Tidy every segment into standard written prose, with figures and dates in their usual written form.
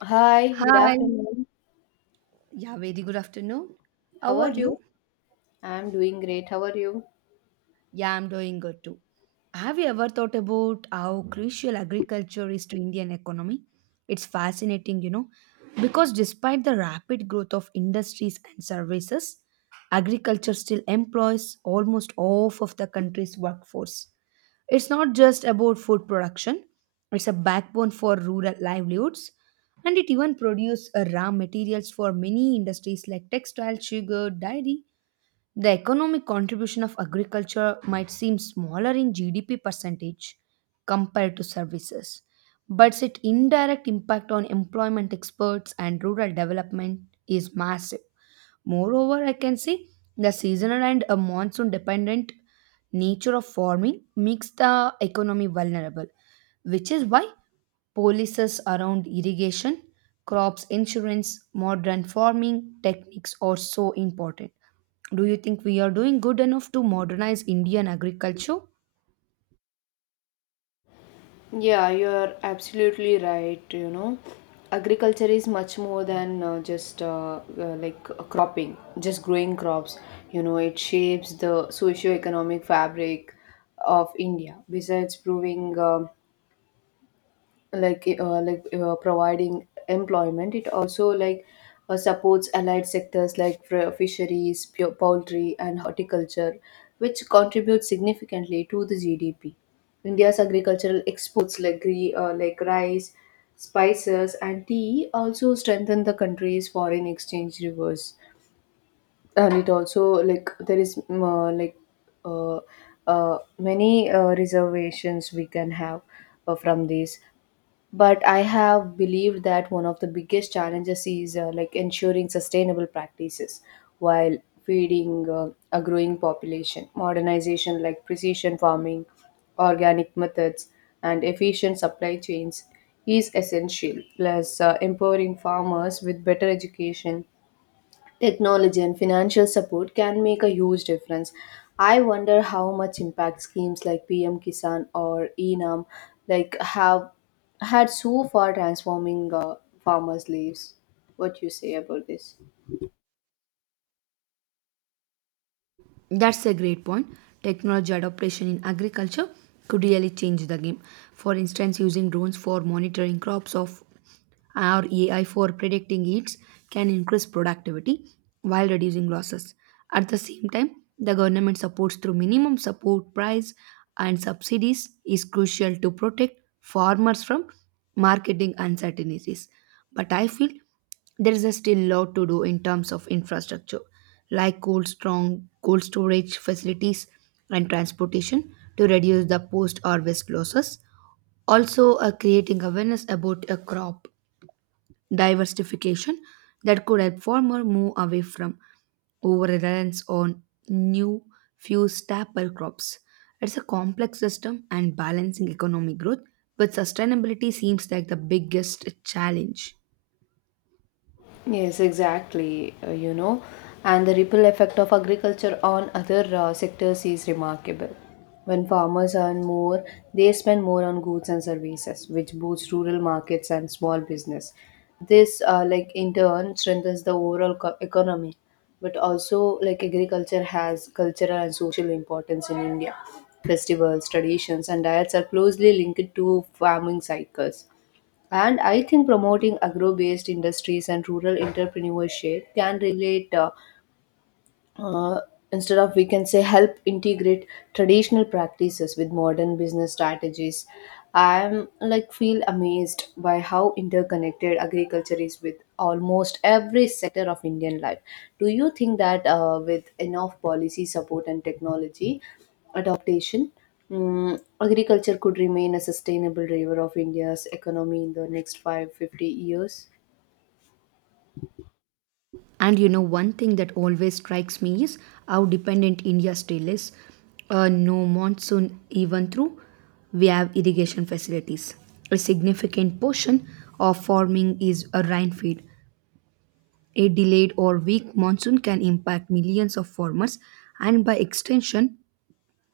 Hi, good Hi. afternoon. Yeah, very good afternoon. How How are are you? you? I'm doing great. How are you? Yeah, I'm doing good too. Have you ever thought about how crucial agriculture is to Indian economy? It's fascinating because despite the rapid growth of industries and services, agriculture still employs almost half of the country's workforce. It's not just about food production, it's a backbone for rural livelihoods, and it even produces raw materials for many industries like textile, sugar, dairy. The economic contribution of agriculture might seem smaller in GDP percentage compared to services, but its indirect impact on employment experts and rural development is massive. Moreover, I can say the seasonal and a monsoon dependent nature of farming makes the economy vulnerable, which is why policies around irrigation, crops insurance, modern farming techniques are so important. Do you think we are doing good enough to modernize Indian agriculture? Yeah, you're absolutely right. You know, agriculture is much more than just like cropping, just growing crops. You know, it shapes the socio-economic fabric of India. Besides proving providing employment, it also like supports allied sectors like fisheries, poultry, and horticulture, which contribute significantly to the gdp. India's agricultural exports like rice, spices, and tea also strengthen the country's foreign exchange reserves. And it also like there is uh, many reservations we can have from these, but I have believed that one of the biggest challenges is like ensuring sustainable practices while feeding a growing population. Modernization like precision farming, organic methods, and efficient supply chains is essential, plus empowering farmers with better education, technology, and financial support can make a huge difference. I wonder how much impact schemes like PM Kisan or ENAM like have had so far transforming farmers' lives. What you say about this? That's a great point. Technology adoption in agriculture could really change the game. For instance, using drones for monitoring crops of or AI for predicting yields can increase productivity while reducing losses. At the same time, the government supports through minimum support price and subsidies is crucial to protect farmers from marketing uncertainties. But I feel there is a still lot to do in terms of infrastructure, like cold strong cold storage facilities and transportation to reduce the post harvest losses. Also, creating awareness about a crop diversification that could help farmer move away from over reliance on new few staple crops. It's a complex system, and balancing economic growth with sustainability seems like the biggest challenge. Yes, exactly. You know, and the ripple effect of agriculture on other sectors is remarkable. When farmers earn more, they spend more on goods and services, which boosts rural markets and small business. This, like in turn, strengthens the overall economy. But also, like agriculture has cultural and social importance in India. Festivals, traditions, and diets are closely linked to farming cycles, and I think promoting agro based industries and rural entrepreneurship can relate. Uh, Instead of, we can say, help integrate traditional practices with modern business strategies. I'm like feel amazed by how interconnected agriculture is with almost every sector of Indian life. Do you think that with enough policy support and technology adaptation, agriculture could remain a sustainable driver of India's economy in the next 5, 50 years? One thing that always strikes me is how dependent India still is. No monsoon, even through we have irrigation facilities. A significant portion of farming is a rain feed. A delayed or weak monsoon can impact millions of farmers and, by extension,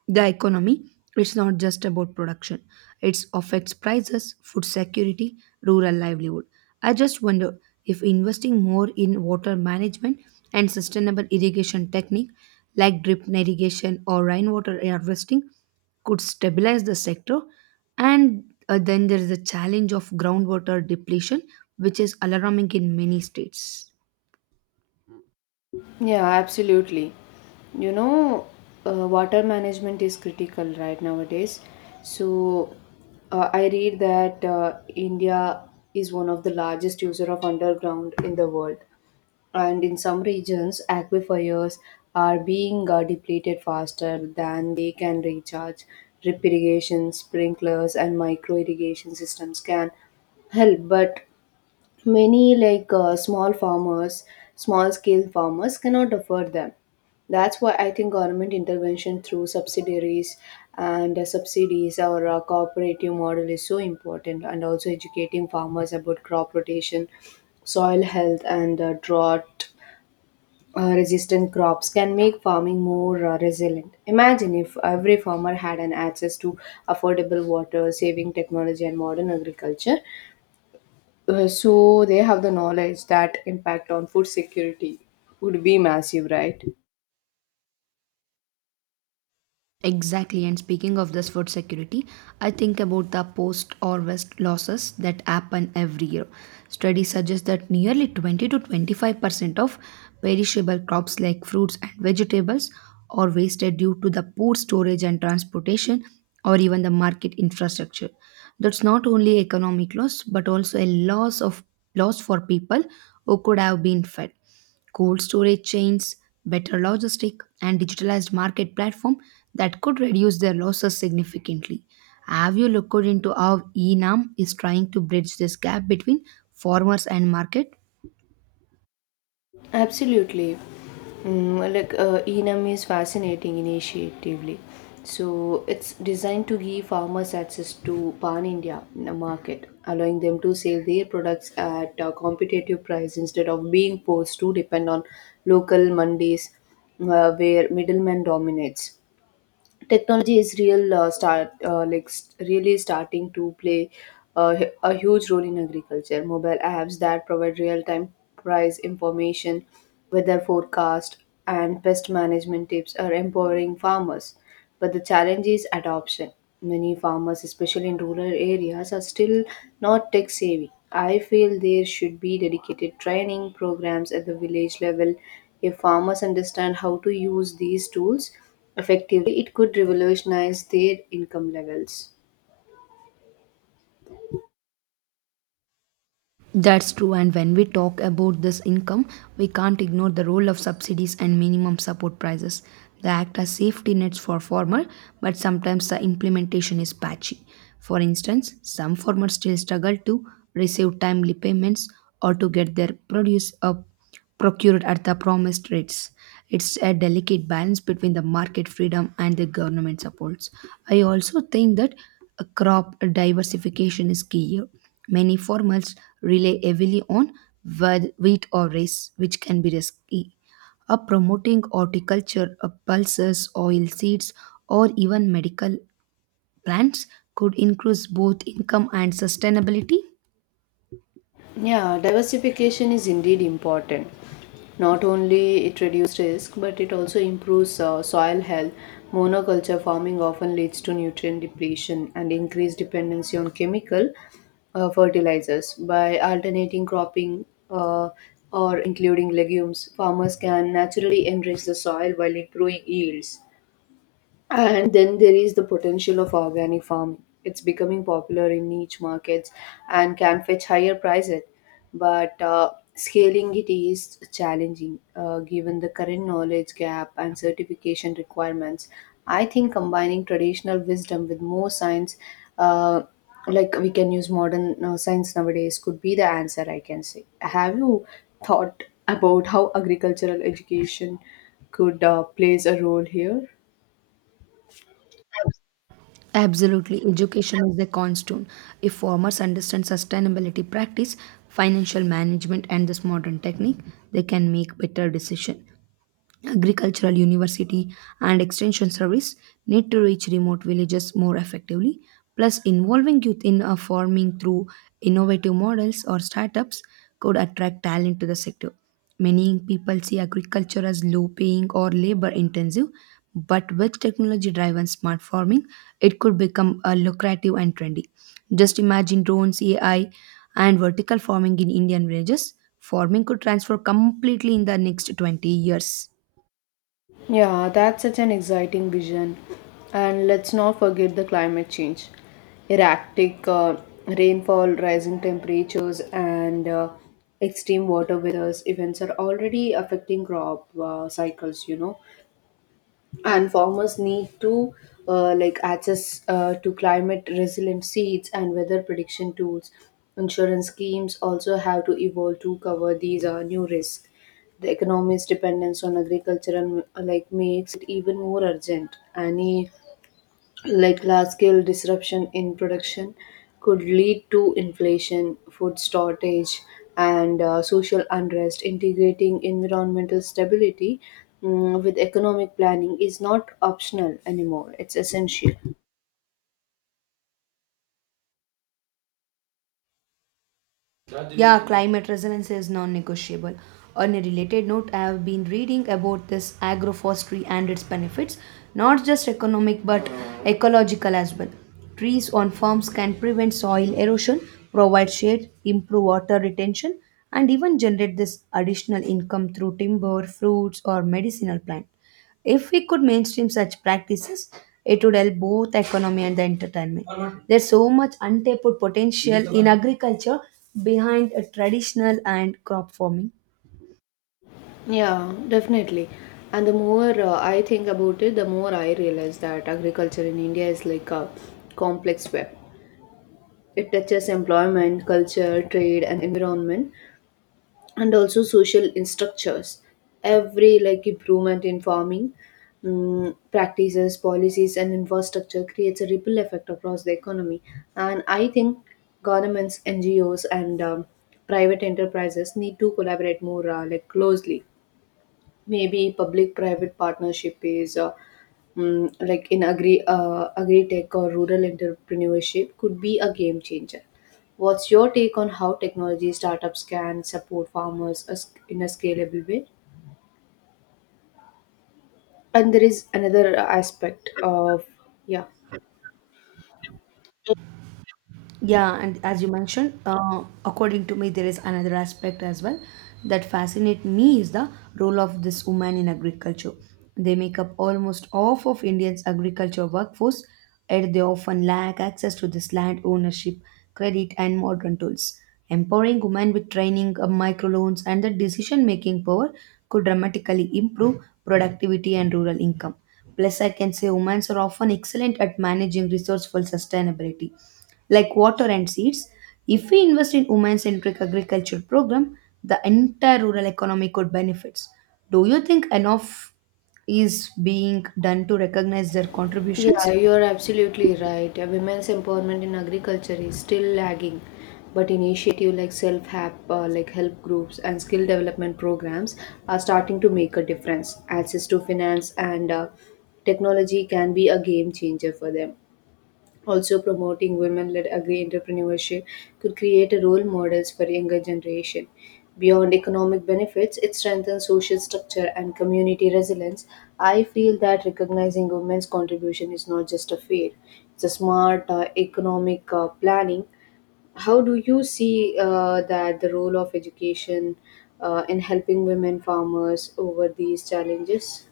the economy. It's not just about production. It affects prices, food security, rural livelihood. I just wonder if investing more in water management and sustainable irrigation technique like drip irrigation or rainwater harvesting could stabilize the sector, and then there is the challenge of groundwater depletion which is alarming in many states. Yeah, absolutely. You know, water management is critical right nowadays. So, I read that India is one of the largest user of underground in the world, and in some regions, aquifers are being depleted faster than they can recharge. Drip irrigation, sprinklers, and micro irrigation systems can help, but many like small farmers small scale farmers cannot afford them. That's why I think government intervention through subsidiaries and subsidies or cooperative model is so important, and also educating farmers about crop rotation, soil health, and drought resistant crops can make farming more resilient. Imagine if every farmer had an access to affordable water saving technology and modern agriculture, so they have the knowledge. That impact on food security would be massive, right? Exactly, and speaking of this food security, I think about the post harvest losses that happen every year. Studies suggest that nearly 20 to 25% of perishable crops like fruits and vegetables are wasted due to the poor storage and transportation or even the market infrastructure. That's not only economic loss but also a loss of loss for people who could have been fed. Cold storage chains, better logistic, and digitalized market platform that could reduce their losses significantly. Have you looked into how ENAM is trying to bridge this gap between farmers and market? Absolutely. Enam is fascinating initiatively. So it's designed to give farmers access to pan-India market, allowing them to sell their products at a competitive price instead of being forced to depend on local mandis, where middlemen dominates. Technology is really starting to play a huge role in agriculture. Mobile apps that provide real time price information, weather forecast, and pest management tips are empowering farmers, but the challenge is adoption. Many farmers, especially in rural areas, are still not tech savvy. I feel there should be dedicated training programs at the village level. If farmers understand how to use these tools effectively, it could revolutionize their income levels. That's true, and when we talk about this income, we can't ignore the role of subsidies and minimum support prices. They act as safety nets for farmer, but sometimes the implementation is patchy. For instance, some farmers still struggle to receive timely payments or to get their produce up procured at the promised rates. It's a delicate balance between the market freedom and the government supports. I also think that crop diversification is key here. Many farmers rely heavily on wheat or rice, which can be risky. Promoting horticulture, pulses, oil seeds, or even medical plants could increase both income and sustainability. Yeah, diversification is indeed important. Not only it reduces risk, but it also improves soil health. Monoculture farming often leads to nutrient depletion and increased dependency on chemical fertilizers. By alternating cropping or including legumes, farmers can naturally enrich the soil while improving yields. And then there is the potential of organic farming. It's becoming popular in niche markets and can fetch higher prices, but scaling it is challenging given the current knowledge gap and certification requirements. I think combining traditional wisdom with more science, uh, like we can use modern science nowadays, could be the answer, I can say. Have you thought about how agricultural education could plays a role here? Absolutely, education is the cornerstone. If farmers understand sustainability practice, financial management, and this modern technique, they can make better decision. Agricultural university and extension service need to reach remote villages more effectively. Plus, involving youth in farming through innovative models or startups could attract talent to the sector. Many people see agriculture as low paying or labor intensive, but with technology driven smart farming, it could become a lucrative and trendy. Just imagine drones, AI, and vertical farming in Indian villages. Farming could transform completely in the next 20 years. Yeah, that's such an exciting vision. And let's not forget the climate change. Erratic rainfall, rising temperatures, and extreme water withers events are already affecting crop cycles, you know, and farmers need to like access to climate resilient seeds and weather prediction tools. Insurance schemes also have to evolve to cover these new risks. The economy's dependence on agriculture and like makes it even more urgent. Any like large scale disruption in production could lead to inflation, food shortage, and social unrest. Integrating environmental stability with economic planning is not optional anymore, it's essential. Yeah, climate resilience is non negotiable. On a related note, I have been reading about this agroforestry and its benefits, not just economic but ecological as well. Trees on farms can prevent soil erosion, provide shade, improve water retention, and even generate this additional income through timber, fruits, or medicinal plants. If we could mainstream such practices, it would help both economy and the entertainment. There's so much untapped potential in agriculture behind a traditional and crop farming. Yeah, definitely. And the more I think about it, the more I realize that agriculture in India is like a complex web. It touches employment, culture, trade, and environment, and also social structures. Every like improvement in farming practices, policies, and infrastructure creates a ripple effect across the economy. And I think governments, ngos, and private enterprises need to collaborate more like closely. Maybe public private partnership is like in agri tech or rural entrepreneurship could be a game changer. What's your take on how technology startups can support farmers in a scalable way? And there is another aspect of, yeah. Yeah, and as you mentioned, according to me, there is another aspect as well that fascinate me is the role of this woman in agriculture. They make up almost half of India's agriculture workforce, and they often lack access to this land ownership, credit, and modern tools. Empowering women with training, microloans, and the decision-making power could dramatically improve productivity and rural income. Plus, I can say women are often excellent at managing resourceful sustainability like water and seeds. If we invest in women-centric agriculture program, the entire rural economy could benefits. Do you think enough is being done to recognize their Yeah, contributions? you're absolutely right. Women's empowerment in agriculture is still lagging, but initiatives like help groups and skill development programs are starting to make a difference. Access to finance and technology can be a game changer for them. Also, promoting women-led agri-entrepreneurship could create a role models for younger generation. Beyond economic benefits, it strengthens social structure and community resilience. I feel that recognizing women's contribution is not just a fair; it's a smart economic planning. How do you see that the role of education in helping women farmers over these challenges?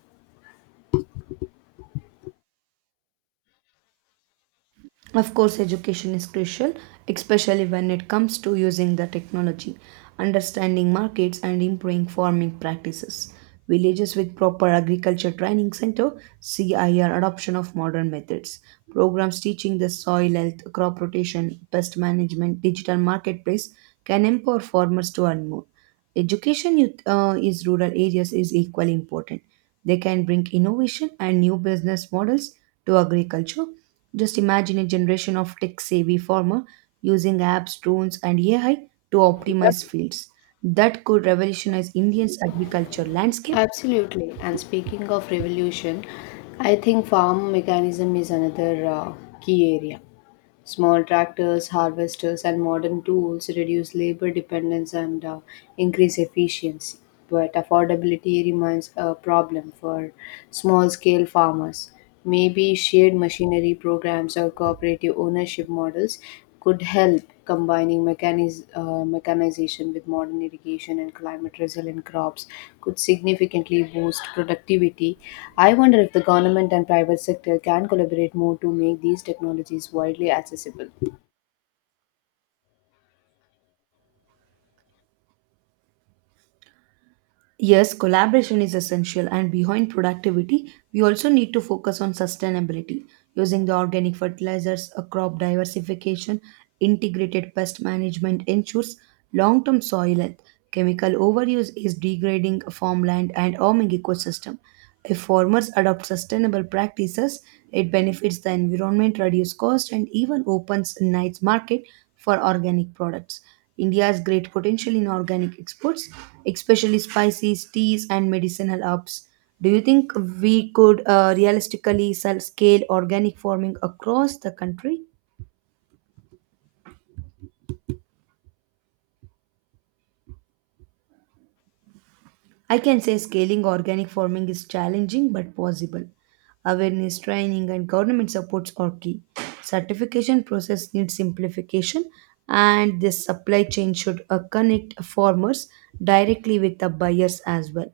Of course, education is crucial, especially when it comes to using the technology, understanding markets, and improving farming practices. Villages with proper agriculture training center (CIR) adoption of modern methods, programs teaching the soil health, crop rotation, pest management, digital marketplace can empower farmers to earn more. Education in is rural areas is equally important. They can bring innovation and new business models to agriculture. Just imagine a generation of tech-savvy farmer using apps, drones, and AI to optimize fields. That could revolutionize India's agriculture landscape. Absolutely. And speaking of revolution, I think farm mechanism is another key area. Small tractors, harvesters, and modern tools reduce labor dependence and increase efficiency. But affordability remains a problem for small scale farmers. Maybe shared machinery programs or cooperative ownership models could help. Combining mechanization with modern irrigation and climate resilient crops could significantly boost productivity. I wonder if the government and private sector can collaborate more to make these technologies widely accessible. Yes, collaboration is essential, and behind productivity, we also need to focus on sustainability using the organic fertilizers, a crop diversification, integrated pest management ensures long term soil health. Chemical overuse is degrading farmland and harming ecosystem. If farmers adopt sustainable practices, it benefits the environment, reduces cost, and even opens a nice market for organic products. India has great potential in organic exports, especially spices, teas, and medicinal herbs. Do you think we could realistically sell scale organic farming across the country? I can say scaling organic farming is challenging but possible. Awareness training and government supports are key. Certification process needs simplification and this supply chain should connect farmers directly with the buyers as well.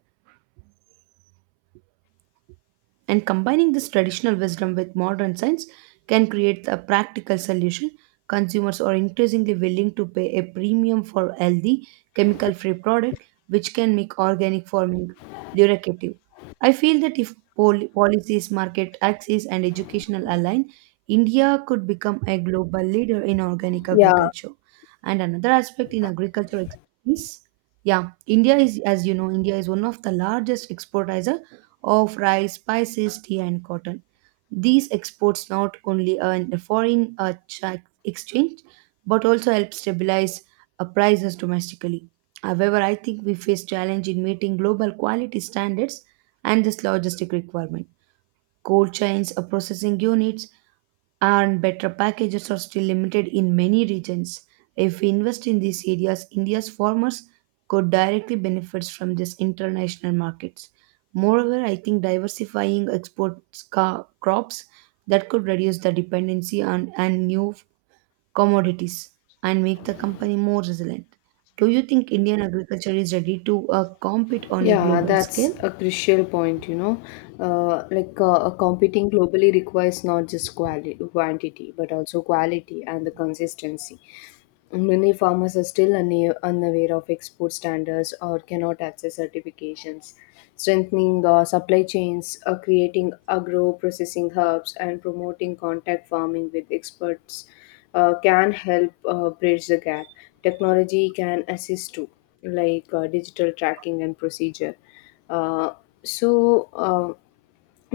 And combining this traditional wisdom with modern science can create a practical solution. Consumers are increasingly willing to pay a premium for healthy, chemical free product, which can make organic farming lucrative. I feel that if policies, market access, and educational align, India could become a global leader in organic Yeah. agriculture. And another aspect in agriculture is, yeah, India is, as you know, India is one of the largest exporter of rice, spices, tea, and cotton. These exports not only earn the foreign exchange, but also help stabilize prices domestically. However, I think we face challenge in meeting global quality standards and this logistic requirement. Cold chains, processing units, and better packages are still limited in many regions. If we invest in these areas, India's farmers could directly benefit from these international markets. Moreover, I think diversifying export crops that could reduce the dependency on and new commodities and make the company more resilient. Do you think Indian agriculture is ready to compete on a Yeah, global that's scale? a crucial point, you know. Competing globally requires not just quantity, but also quality and the consistency. Many farmers are still unaware of export standards or cannot access certifications. Strengthening the supply chains, creating agro processing hubs, and promoting contact farming with experts can help bridge the gap. Technology can assist too, like digital tracking and procedure. Uh, so, uh,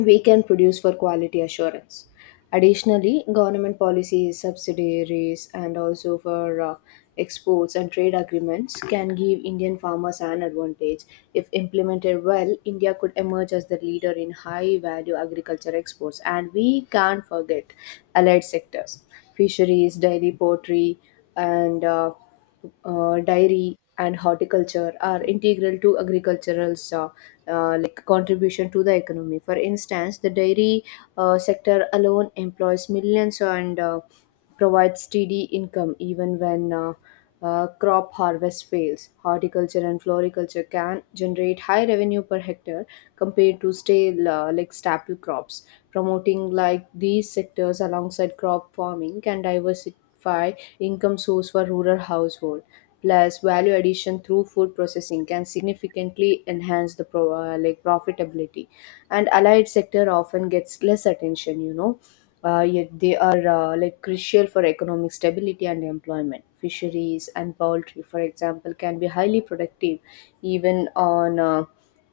we can produce for quality assurance. Additionally, government policies, subsidiaries, and also for exports and trade agreements can give Indian farmers an advantage. If implemented well, India could emerge as the leader in high value agriculture exports. And we can't forget allied sectors: fisheries, dairy, poultry, and dairy and horticulture are integral to agricultural contribution to the economy. For instance, the dairy sector alone employs millions and provides steady income even when crop harvest fails. Horticulture and floriculture can generate high revenue per hectare compared to stale like staple crops. Promoting like these sectors alongside crop farming can diversify income source for rural household. Plus, value addition through food processing can significantly enhance the profitability, and allied sector often gets less attention. You know, yet they are like crucial for economic stability and employment. Fisheries and poultry, for example, can be highly productive even on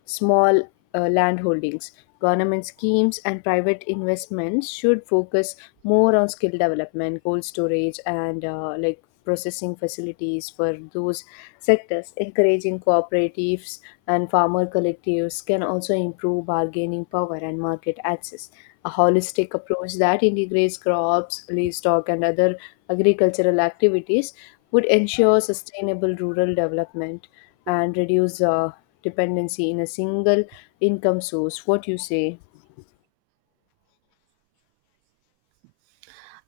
small land holdings. Government schemes and private investments should focus more on skill development, cold storage, and like processing facilities for those sectors. Encouraging cooperatives and farmer collectives can also improve bargaining power and market access. A holistic approach that integrates crops, livestock, and other agricultural activities would ensure sustainable rural development and reduce dependency in a single income source. What you say?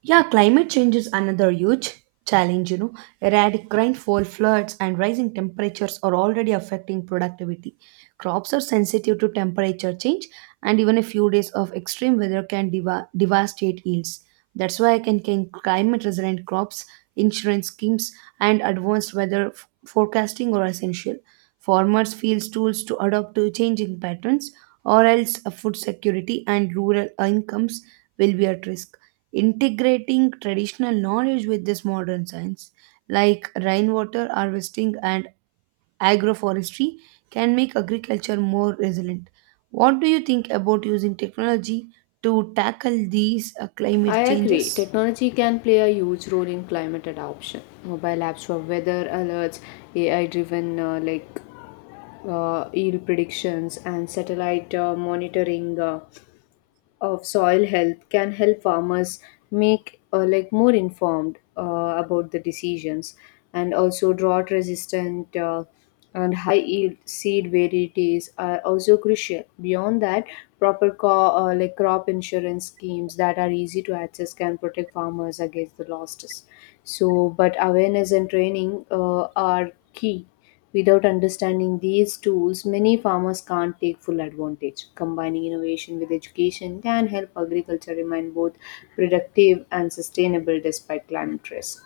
Yeah, climate change is another huge challenge. Erratic rainfall, floods, and rising temperatures are already affecting productivity. Crops are sensitive to temperature change, and even a few days of extreme weather can devastate yields. That's why I can climate resilient crops, insurance schemes, and advanced weather forecasting are essential. Farmers feel tools to adapt to changing patterns, or else food security and rural incomes will be at risk. Integrating traditional knowledge with this modern science like rainwater harvesting and agroforestry can make agriculture more resilient. What do you think about using technology to tackle these I climate agree. changes? Technology can play a huge role in climate adoption. Mobile apps for weather alerts, AI-driven yield predictions, and satellite monitoring of soil health can help farmers make like more informed about the decisions, and also drought resistant and high yield seed varieties are also crucial. Beyond that, proper crop insurance schemes that are easy to access can protect farmers against the losses. So but awareness and training are key. Without understanding these tools, many farmers can't take full advantage. Combining innovation with education can help agriculture remain both productive and sustainable despite climate risk.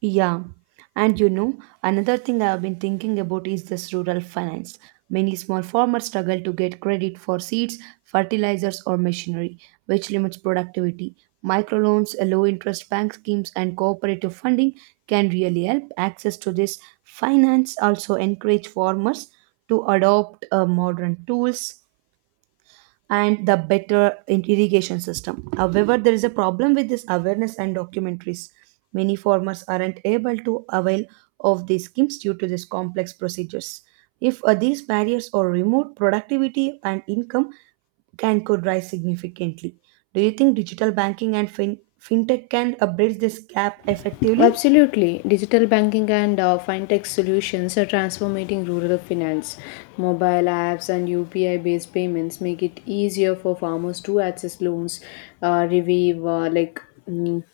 Yeah, and another thing I have been thinking about is this rural finance. Many small farmers struggle to get credit for seeds, fertilizers, or machinery, which limits productivity. Microloans, low interest bank schemes, and cooperative funding can really help. Access to this finance also encourage farmers to adopt modern tools and the better irrigation system. However, there is a problem with this awareness and documentaries. Many farmers aren't able to avail of these schemes due to these complex procedures. If these barriers are removed, productivity and income can could rise significantly. Do you think digital banking and fintech can bridge this gap effectively? Absolutely. Digital banking and fintech solutions are transforming rural finance. Mobile apps and UPI based payments make it easier for farmers to access loans, uh, review uh, like mm,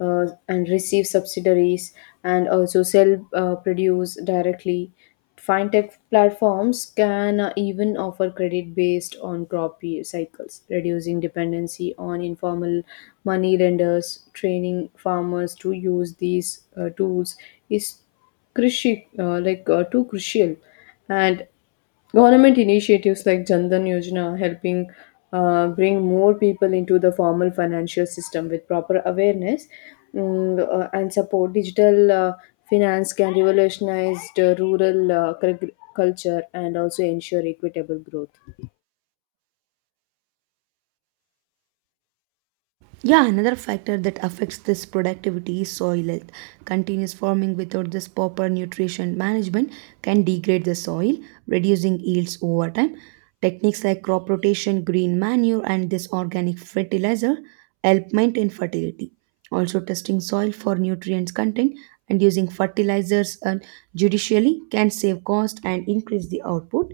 and receive subsidiaries and also sell produce directly. Fintech platforms can even offer credit based on cycles, reducing dependency on informal money lenders. Training farmers to use these tools is crucial, too crucial, and government initiatives like Jandan Yojana helping bring more people into the formal financial system with proper awareness and support. Digital finance can revolutionize the rural culture and also ensure equitable growth. Yeah, another factor that affects this productivity is soil health. Continuous farming without this proper nutrition management can degrade the soil, reducing yields over time. Techniques like crop rotation, green manure, and this organic fertilizer help maintain fertility. Also, testing soil for nutrients content and using fertilizers and judicially can save cost and increase the output.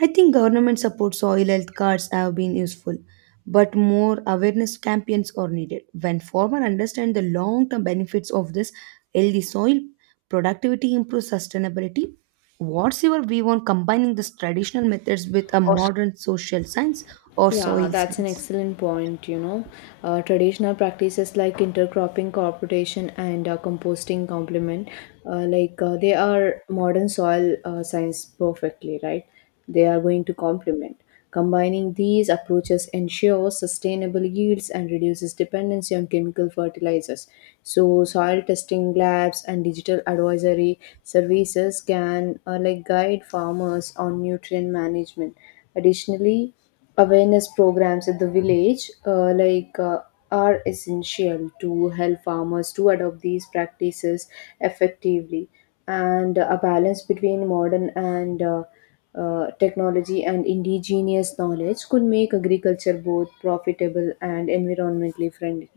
I think government support soil health cards have been useful, but more awareness campaigns are needed. When farmers understand the long term benefits of this healthy soil, productivity improves sustainability. What's your view on combining these traditional methods with a modern social science or Yeah, soil that's an science? excellent point. You know, traditional practices like intercropping, cooperation, and composting complement, they are modern soil science perfectly, right? They are going to complement. Combining these approaches ensures sustainable yields and reduces dependency on chemical fertilizers. So, soil testing labs and digital advisory services can like guide farmers on nutrient management. Additionally, awareness programs at the village are essential to help farmers to adopt these practices effectively, and a balance between modern and technology and indigenous knowledge could make agriculture both profitable and environmentally friendly.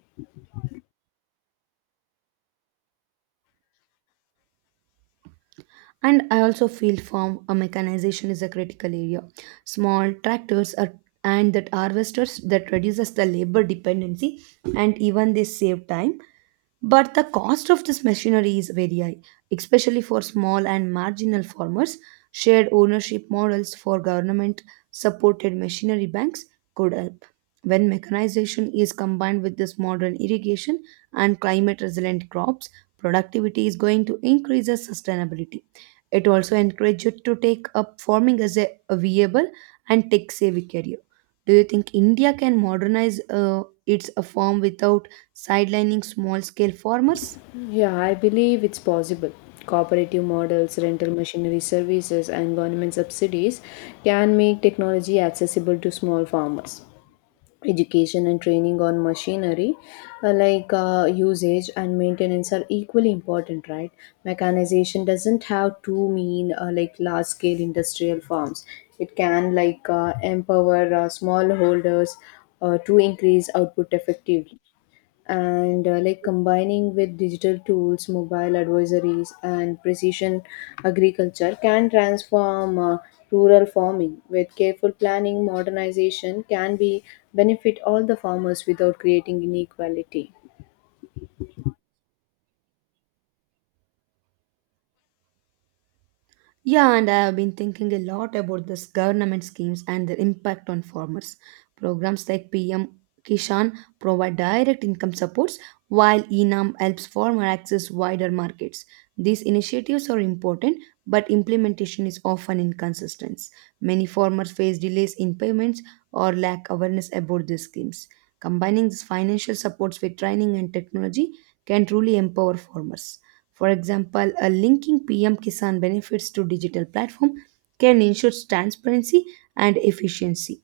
And I also feel farm mechanization is a critical area. Small tractors are, and that harvesters that reduces the labor dependency and even they save time. But the cost of this machinery is very high, especially for small and marginal farmers. Shared ownership models for government supported machinery banks could help. When mechanization is combined with this modern irrigation and climate resilient crops, productivity is going to increase as sustainability. It also encourages you to take up farming as a viable and tech savvy career. Do you think India can modernize its farm without sidelining small scale farmers? Yeah, I believe it's possible. Cooperative models, rental machinery services, and government subsidies can make technology accessible to small farmers. Education and training on machinery usage and maintenance are equally important, right? Mechanization doesn't have to mean like large scale industrial farms. It can like empower smallholders to increase output effectively, and like combining with digital tools, mobile advisories, and precision agriculture can transform rural farming. With careful planning, modernization can be benefit all the farmers without creating inequality. Yeah, and I have been thinking a lot about this government schemes and their impact on farmers. Programs like PM Kishan provide direct income supports, while ENAM helps farmer access wider markets. These initiatives are important, but implementation is often inconsistent. Many farmers face delays in payments or lack awareness about these schemes. Combining these financial supports with training and technology can truly empower farmers. For example, a linking PM Kisan benefits to digital platform can ensure transparency and efficiency.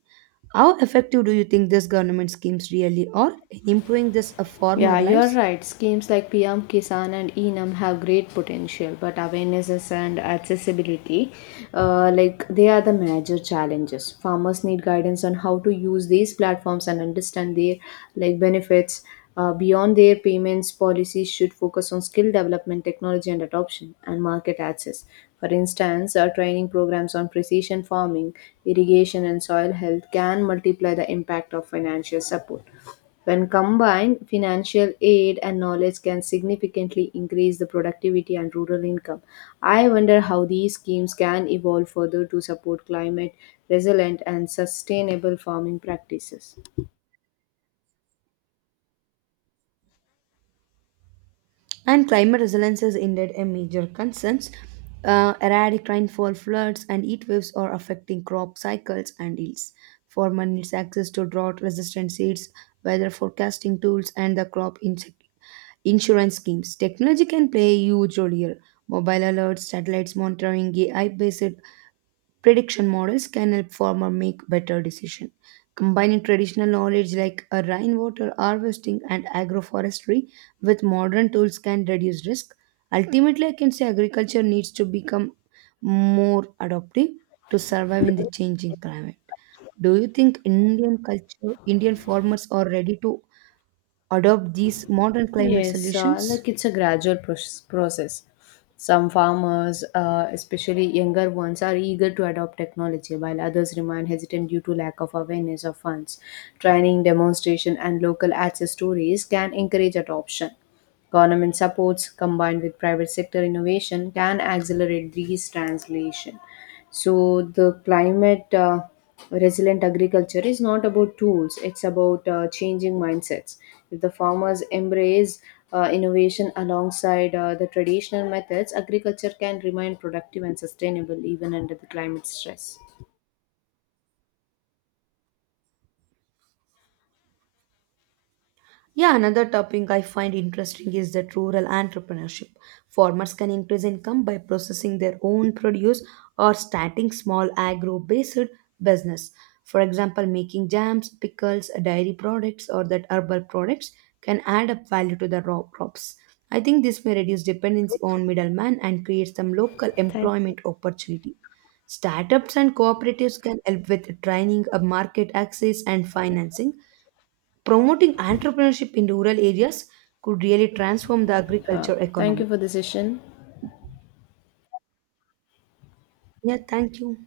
How effective do you think these government schemes really are in improving this farmer Yeah, you're lives? right. Schemes like PM Kisan and Enam have great potential, but awarenesses and accessibility, like they are the major challenges. Farmers need guidance on how to use these platforms and understand their like benefits. Beyond their payments, policies should focus on skill development, technology and adoption, and market access. For instance, our training programs on precision farming, irrigation, and soil health can multiply the impact of financial support. When combined, financial aid and knowledge can significantly increase the productivity and rural income. I wonder how these schemes can evolve further to support climate resilient and sustainable farming practices. And climate resilience is indeed a major concern. Erratic rainfall, floods, and heat waves are affecting crop cycles and yields. Farmer needs access to drought-resistant seeds, weather forecasting tools, and the crop insect insurance schemes. Technology can play a huge role here. Mobile alerts, satellites monitoring, AI-based prediction models can help farmer make better decisions. Combining traditional knowledge like rainwater harvesting and agroforestry with modern tools can reduce risk. Ultimately, I can say agriculture needs to become more adaptive to survive in the changing climate. Do you think Indian culture, Indian farmers are ready to adopt these modern climate Yes, solutions? It's a gradual process. Some farmers, especially younger ones, are eager to adopt technology, while others remain hesitant due to lack of awareness of funds. Training, demonstration, and local access stories can encourage adoption. Government supports combined with private sector innovation can accelerate these translation. So the climate resilient agriculture is not about tools, it's about changing mindsets. If the farmers embrace innovation alongside the traditional methods, agriculture can remain productive and sustainable even under the climate stress. Yeah, another topic I find interesting is that rural entrepreneurship. Farmers can increase income by processing their own produce or starting small agro based business. For example, making jams, pickles, dairy products, or that herbal products can add up value to the raw crops. I think this may reduce dependency on middlemen and create some local Thank you. employment opportunity. Startups and cooperatives can help with training, market access, and financing. Promoting entrepreneurship in rural areas could really transform the agriculture Thank you economy. for the session. Yeah, thank you.